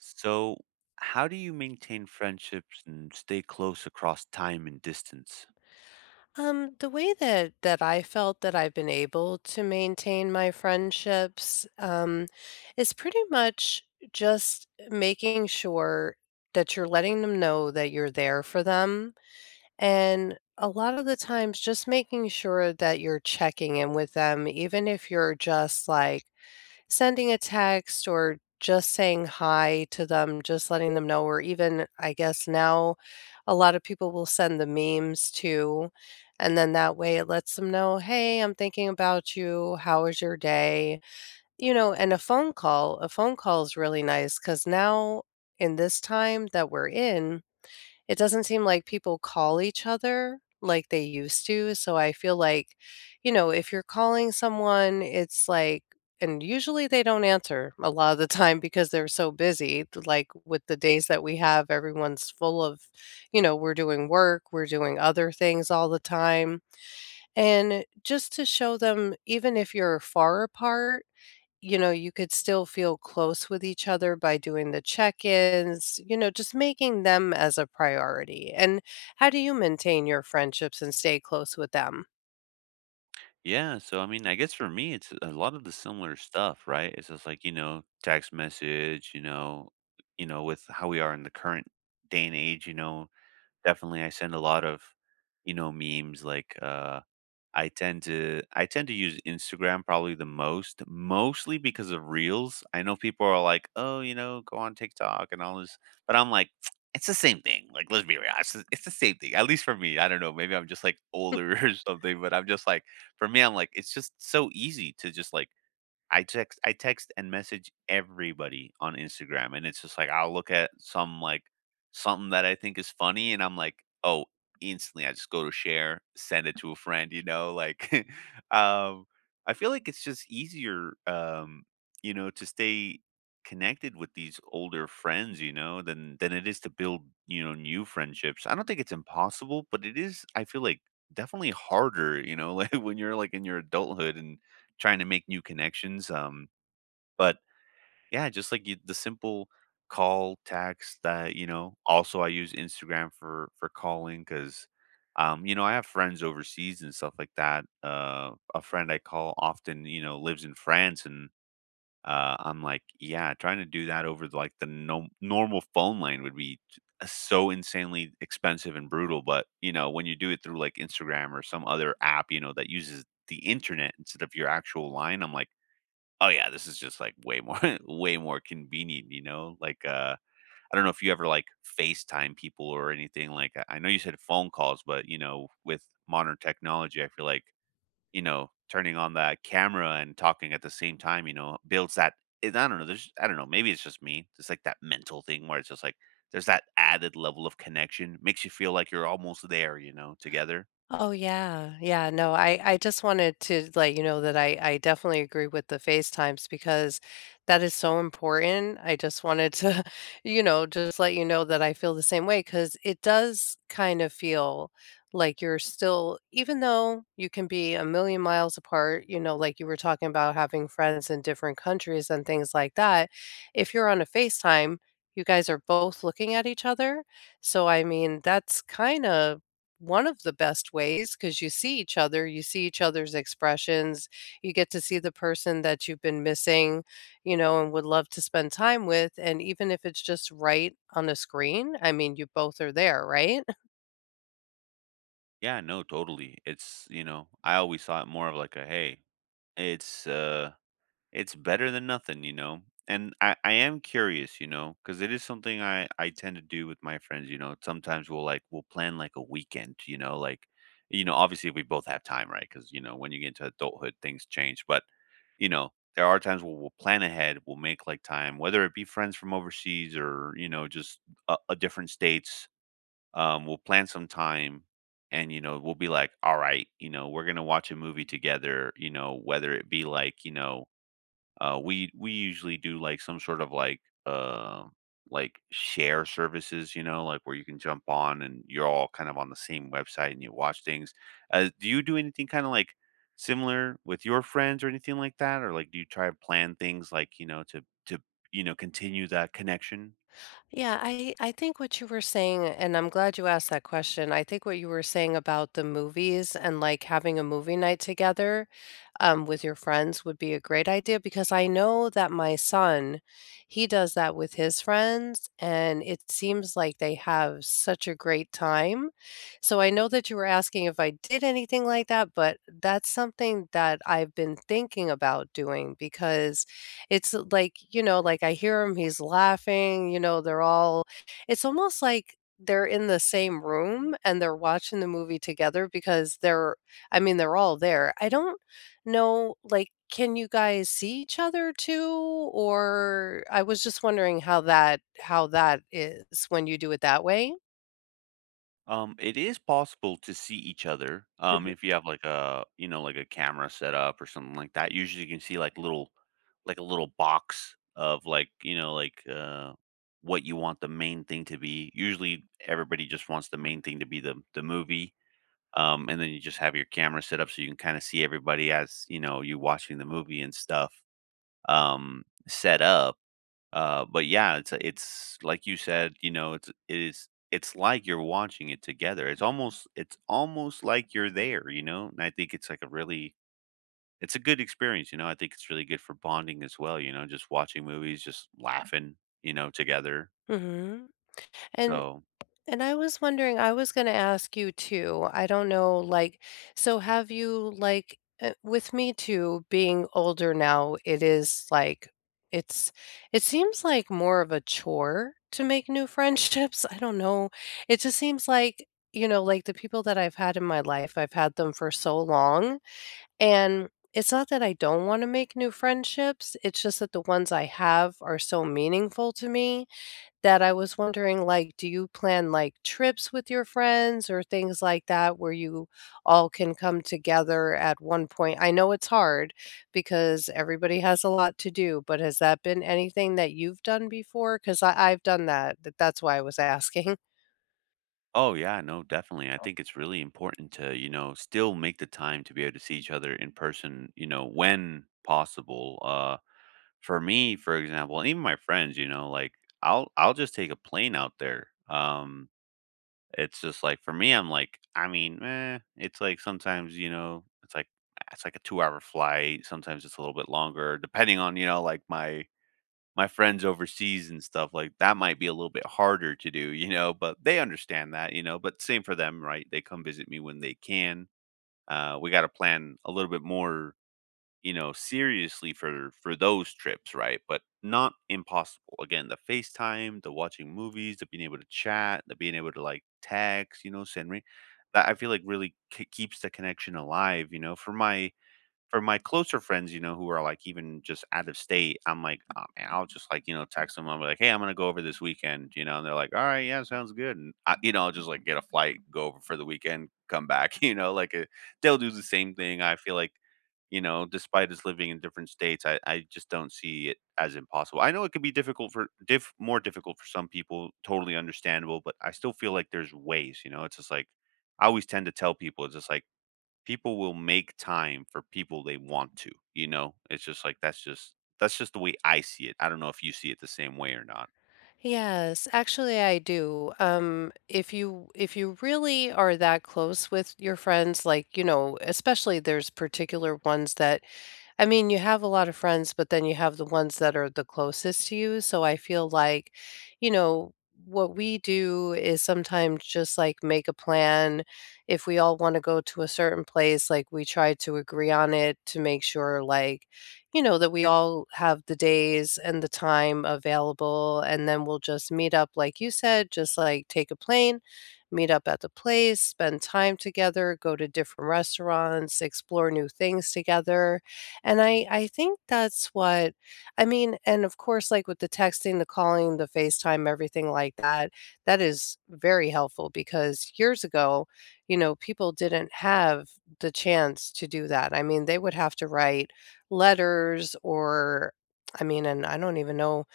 So, how do you maintain friendships and stay close across time and distance? The way that I felt that I've been able to maintain my friendships, is pretty much just making sure that you're letting them know that you're there for them. And a lot of the times, just making sure that you're checking in with them, even if you're just like, sending a text or just saying hi to them, just letting them know, or even, I guess now a lot of people will send the memes too. And then that way it lets them know, hey, I'm thinking about you. How was your day? You know, and a phone call is really nice because now in this time that we're in, it doesn't seem like people call each other like they used to, so I feel like, you know, if you're calling someone, it's like and usually they don't answer a lot of the time because they're so busy, like, with the days that we have, everyone's full of you know, we're doing work, we're doing other things all the time, and just to show them even if you're far apart you know, you could still feel close with each other by doing the check-ins, you know, just making them as a priority. And how do you maintain your friendships and stay close with them? Yeah, so I mean, I guess for me, it's a lot of the similar stuff, right? It's just like text message, with how we are in the current day and age, definitely I send a lot of, memes like I tend to use Instagram probably the most, mostly because of Reels. I know people are like, "Oh, you know, go on TikTok and all this," but I'm like, "It's the same thing." Like, let's be real, it's the same thing. At least for me, I don't know. Maybe I'm just like older or something, but I'm just like, for me, I'm like, it's just so easy to just like I text and message everybody on Instagram, and it's just like I'll look at some like something that I think is funny, and I'm like, oh, instantly I just go to share, send it to a friend, you know, like, um, I feel like it's just easier, you know, to stay connected with these older friends, you know, than it is to build, you know, new friendships. I don't think it's impossible, but it is. I feel like definitely harder, you know, like when you're like in your adulthood and trying to make new connections. But yeah, just like you, the simple call, text that you know. Also, I use Instagram for calling because, you know, I have friends overseas and stuff like that. A friend I call often, you know, lives in France, and I'm like, yeah, trying to do that over like the normal phone line would be so insanely expensive and brutal. But you know, when you do it through like Instagram or some other app, you know, that uses the internet instead of your actual line, I'm like, oh yeah, this is just like way more way more convenient, you know? Like, I don't know if you ever like FaceTime people or anything. Like I know you said phone calls, but you know, with modern technology, I feel like, you know, turning on that camera and talking at the same time, you know, builds that I don't know, there's I don't know, maybe it's just me. It's like that mental thing where it's just like there's that added level of connection, makes you feel like you're almost there, you know, together. Oh yeah. Yeah, no, I just wanted to let you know that I definitely agree with the FaceTimes because that is so important. I just wanted to, you know, just let you know that I feel the same way because it does kind of feel like you're still even though you can be a million miles apart, you know, like you were talking about having friends in different countries and things like that, if you're on a FaceTime, you guys are both looking at each other. So I mean, that's kinda one of the best ways, because you see each other, you see each other's expressions, you get to see the person that you've been missing, you know, and would love to spend time with, and even if it's just right on a screen, I mean, you both are there, right? Yeah, no, totally. It's, you know, I always saw it more of like a hey, it's uh it's better than nothing, you know? And I am curious, you know, because it is something I tend to do with my friends, you know. Sometimes we'll plan like a weekend, you know, like you know, obviously we both have time, right? Because you know, when you get into adulthood, things change. But you know, there are times where we'll plan ahead, we'll make like time, whether it be friends from overseas or you know, just a different states. We'll plan some time, and you know, we'll be like, all right, you know, we're gonna watch a movie together, you know, whether it be like you know we usually do like some sort of like share services, you know, like where you can jump on and you're all kind of on the same website and you watch things. Do you do anything kind of like similar with your friends or anything like that, or like do you try to plan things like you know to you know continue that connection? Yeah, I think what you were saying, and I'm glad you asked that question. I think what you were saying about the movies and like having a movie night together with your friends would be a great idea because I know that my son, he does that with his friends, and it seems like they have such a great time. So I know that you were asking if I did anything like that, but that's something that I've been thinking about doing because it's like, you know, like I hear him, he's laughing, you know, they're all it's almost like they're in the same room and they're watching the movie together because they're I mean, they're all there. I don't know, like, can you guys see each other too? Or I was just wondering how that is when you do it that way. It is possible to see each other. Mhm. If you have like a, you know, like a camera set up or something like that. Usually you can see like little like a little box of like, you know, like what you want the main thing to be. Usually everybody just wants the main thing to be the movie. And then you just have your camera set up so you can kind of see everybody as, you know, you watching the movie and stuff set up. But yeah, it's like you said, you know, it's like you're watching it together. It's almost like you're there, you know. And I think it's like a really it's a good experience, you know. I think it's really good for bonding as well, you know, just watching movies, just laughing, you know, together. Mhm. And So, And I was wondering, I was gonna ask you too. I don't know, like, so have you like with me too, being older now, it is like it's it seems like more of a chore to make new friendships. I don't know. It just seems like, you know, like the people that I've had in my life, I've had them for so long. And it's not that I don't want to make new friendships. It's just that the ones I have are so meaningful to me that I was wondering, like, do you plan, like, trips with your friends or things like that where you all can come together at one point? I know it's hard because everybody has a lot to do, but has that been anything that you've done before? Because I've done that, th that's why I was asking. oh yeah, no, definitely. I think it's really important to, you know, still make the time to be able to see each other in person, you know, when possible. For me, for example, and even my friends, you know, like I'll just take a plane out there. It's just like for me, I'm like, I mean, it's like sometimes you know, it's like a 2-hour flight. Sometimes it's a little bit longer, depending on you know, like my friends overseas and stuff like that might be a little bit harder to do, you know, but they understand that, you know, but same for them, right? They come visit me when they can. We got to plan a little bit more you know, seriously for those trips, right? But not impossible. Again, the FaceTime, the watching movies, the being able to chat, the being able to like text, you know, send me. That I feel like really k keeps the connection alive, you know. For my closer friends, you know, who are like even just out of state, I'm like, oh man, I'll just like, you know, text them. I'm like, hey, I'm gonna go over this weekend, you know, and they're like, all right, yeah, sounds good. And I, you know, I'll just like get a flight, go over for the weekend, come back, you know, like they'll do the same thing. I feel like, you know, despite us living in different states, I just don't see it as impossible. I know it could be difficult for diff more difficult for some people, totally understandable, but I still feel like there's ways, you know, it's just like I always tend to tell people it's just like people will make time for people they want to, you know? It's just like that's just the way I see it. I don't know if you see it the same way or not. Yes, actually I do. If you really are that close with your friends, like, you know, especially there's particular ones that I mean, you have a lot of friends, but then you have the ones that are the closest to you. So I feel like, you know, what we do is sometimes just like make a plan. If we all want to go to a certain place, like we try to agree on it to make sure, like, you know, that we all have the days and the time available. And then we'll just meet up, like you said, just like take a plane, meet up at the place, spend time together, go to different restaurants, explore new things together and I think that's what I mean, and of course, like, with the texting, the calling, the FaceTime, everything like that, that is very helpful because years ago, you know, people didn't have the chance to do that. I mean, they would have to write letters or I mean, and I don't even know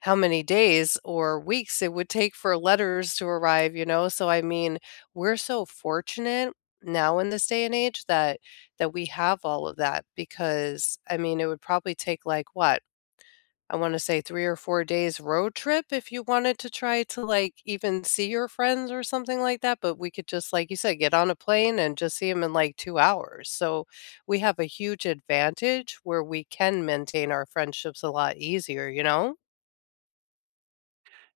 how many days or weeks it would take for letters to arrive, you know? So I mean, we're so fortunate now in this day and age that we have all of that because I mean, it would probably take like what? I want to say 3 or 4 days road trip if you wanted to try to like even see your friends or something like that, but we could just like you said get on a plane and just see them in like 2 hours. So we have a huge advantage where we can maintain our friendships a lot easier, you know?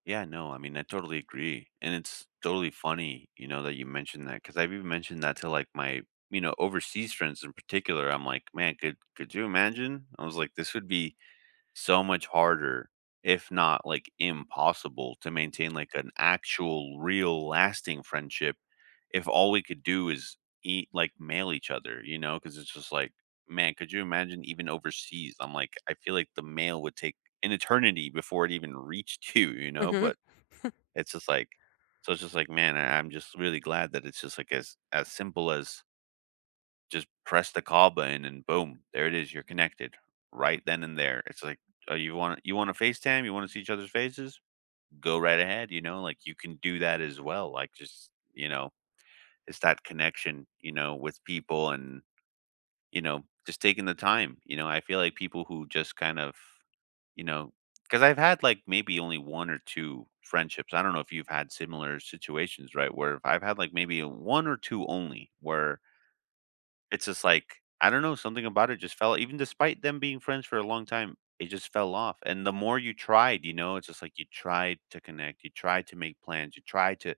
Yeah, no, I mean, I totally agree. And it's totally funny, you know, that you mentioned that because I've even mentioned that to like my, you know, overseas friends in particular. I'm like, man, could you imagine? I was like, this would be so much harder, if not like impossible, to maintain like an actual, real, lasting friendship if all we could do is eat like mail each other, you know? Because it's just like, man, could you imagine even overseas? I'm like, I feel like the mail would take an eternity before it even reached you know? Mhm. But it's just like, so it's just like, man, I'm just really glad that it's just like as simple as just press the call button and boom, there it is. You're connected right then and there. It's like, oh, you want to FaceTime? You want to see each other's faces? Go right ahead. You know, like you can do that as well. Like just you know, it's that connection. You know, with people and you know, just taking the time. You know, I feel like people who just kind of, you know, because I've had like maybe only one or two friendships. I don't know if you've had similar situations, right? Where I've had like maybe one or two only where it's just like, I don't know, something about it just fell even despite them being friends for a long time, it just fell off, and the more you tried, you know, it's just like you tried to connect, you tried to make plans, you tried to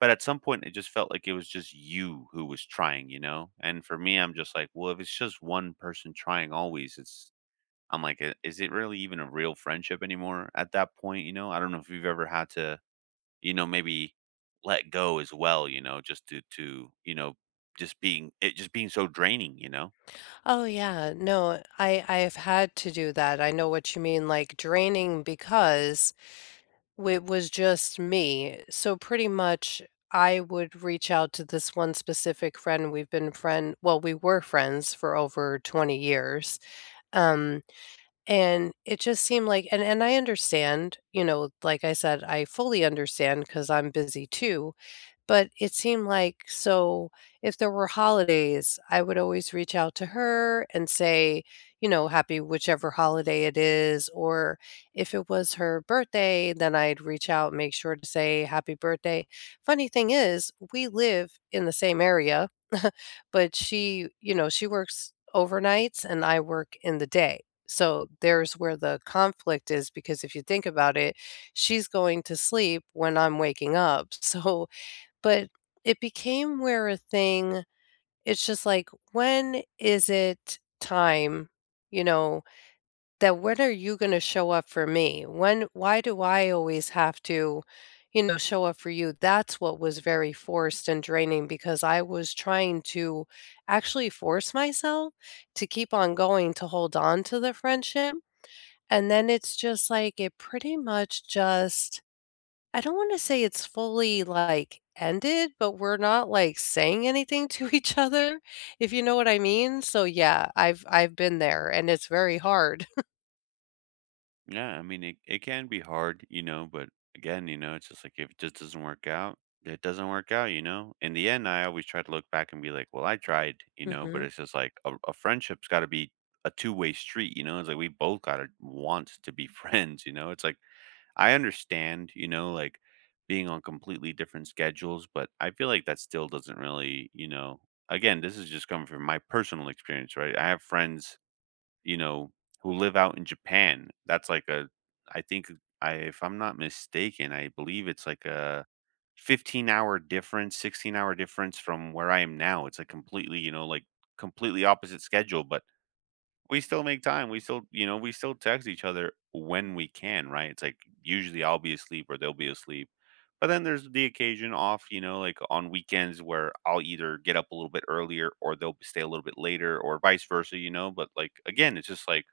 but at some point, it just felt like it was just you who was trying, you know? And for me, I'm just like, well, if it's just one person trying always, it's I'm like, "I is it really even a real friendship anymore at that point?" You know? I don't know if you've ever had to, you know, maybe let go as well, you know, just you know, just being it just being so draining, you know? Oh yeah, no, I've had to do that. I know what you mean, like draining because it was just me. So pretty much I would reach out to this one specific friend. We were friends for over 20 years. Um, and it just seemed like and I understand, you know, like I said, I fully understand because I'm busy too. But it seemed like so if there were holidays, I would always reach out to her and say, you know, happy whichever holiday it is. Or if it was her birthday, then I'd reach out, make sure to say happy birthday. Funny thing is, we live in the same area, but she, you know, she works overnights and I work in the day. So there's where the conflict is because if you think about it, she's going to sleep when I'm waking up. So but it became where a thing it's just like, when is it time, you know, that when are you gonna show up for me? When why do I always have to, you know, show up for you? That's what was very forced and draining because I was trying to actually force myself to keep on going to hold on to the friendship, and then it's just like, it pretty much just I don't wanna say it's fully, like, ended, but we're not, like, saying anything to each other, if you know what I mean? So, yeah, I've been there, and it's very hard. Yeah, I mean, it can be hard, you know, but again, you know, it's just like if it just doesn't work out, it doesn't work out, you know? In the end, I always try to look back and be like, well, I tried, you know, but Mhm. it's just like a friendship's got to be a two-way street, you know? It's like we both got to want to be friends, you know? It's like I understand, you know, like being on completely different schedules, but I feel like that still doesn't really, you know, again, this is just coming from my personal experience, right? I have friends you know, who live out in Japan. That's like a I think. I if I'm not mistaken, I believe it's like a 15-hour difference, 16-hour difference from where I am now. It's a completely, you know, like completely opposite schedule, but we still make time. We still, you know, we still text each other when we can, right? It's like usually I'll be asleep or they'll be asleep. But then there's the occasion off, you know, like on weekends where I'll either get up a little bit earlier or they'll stay a little bit later or vice versa, you know. But like again, it's just like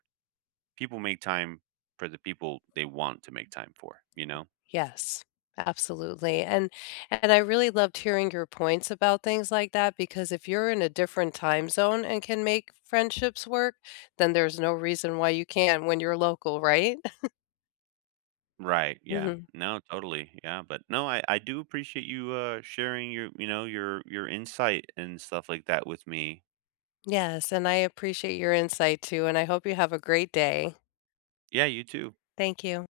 people make time for the people they want to make time for, you know? Yes. Absolutely, and I really loved hearing your points about things like that because if you're in a different time zone and can make friendships work, then there's no reason why you can't when you're local, right? Right, yeah. Mhm. No, totally. Yeah, but no, I do appreciate you, sharing you know, your insight and stuff like that with me. Yes, and I appreciate your insight too, and I hope you have a great day. Yeah, you too. Thank you.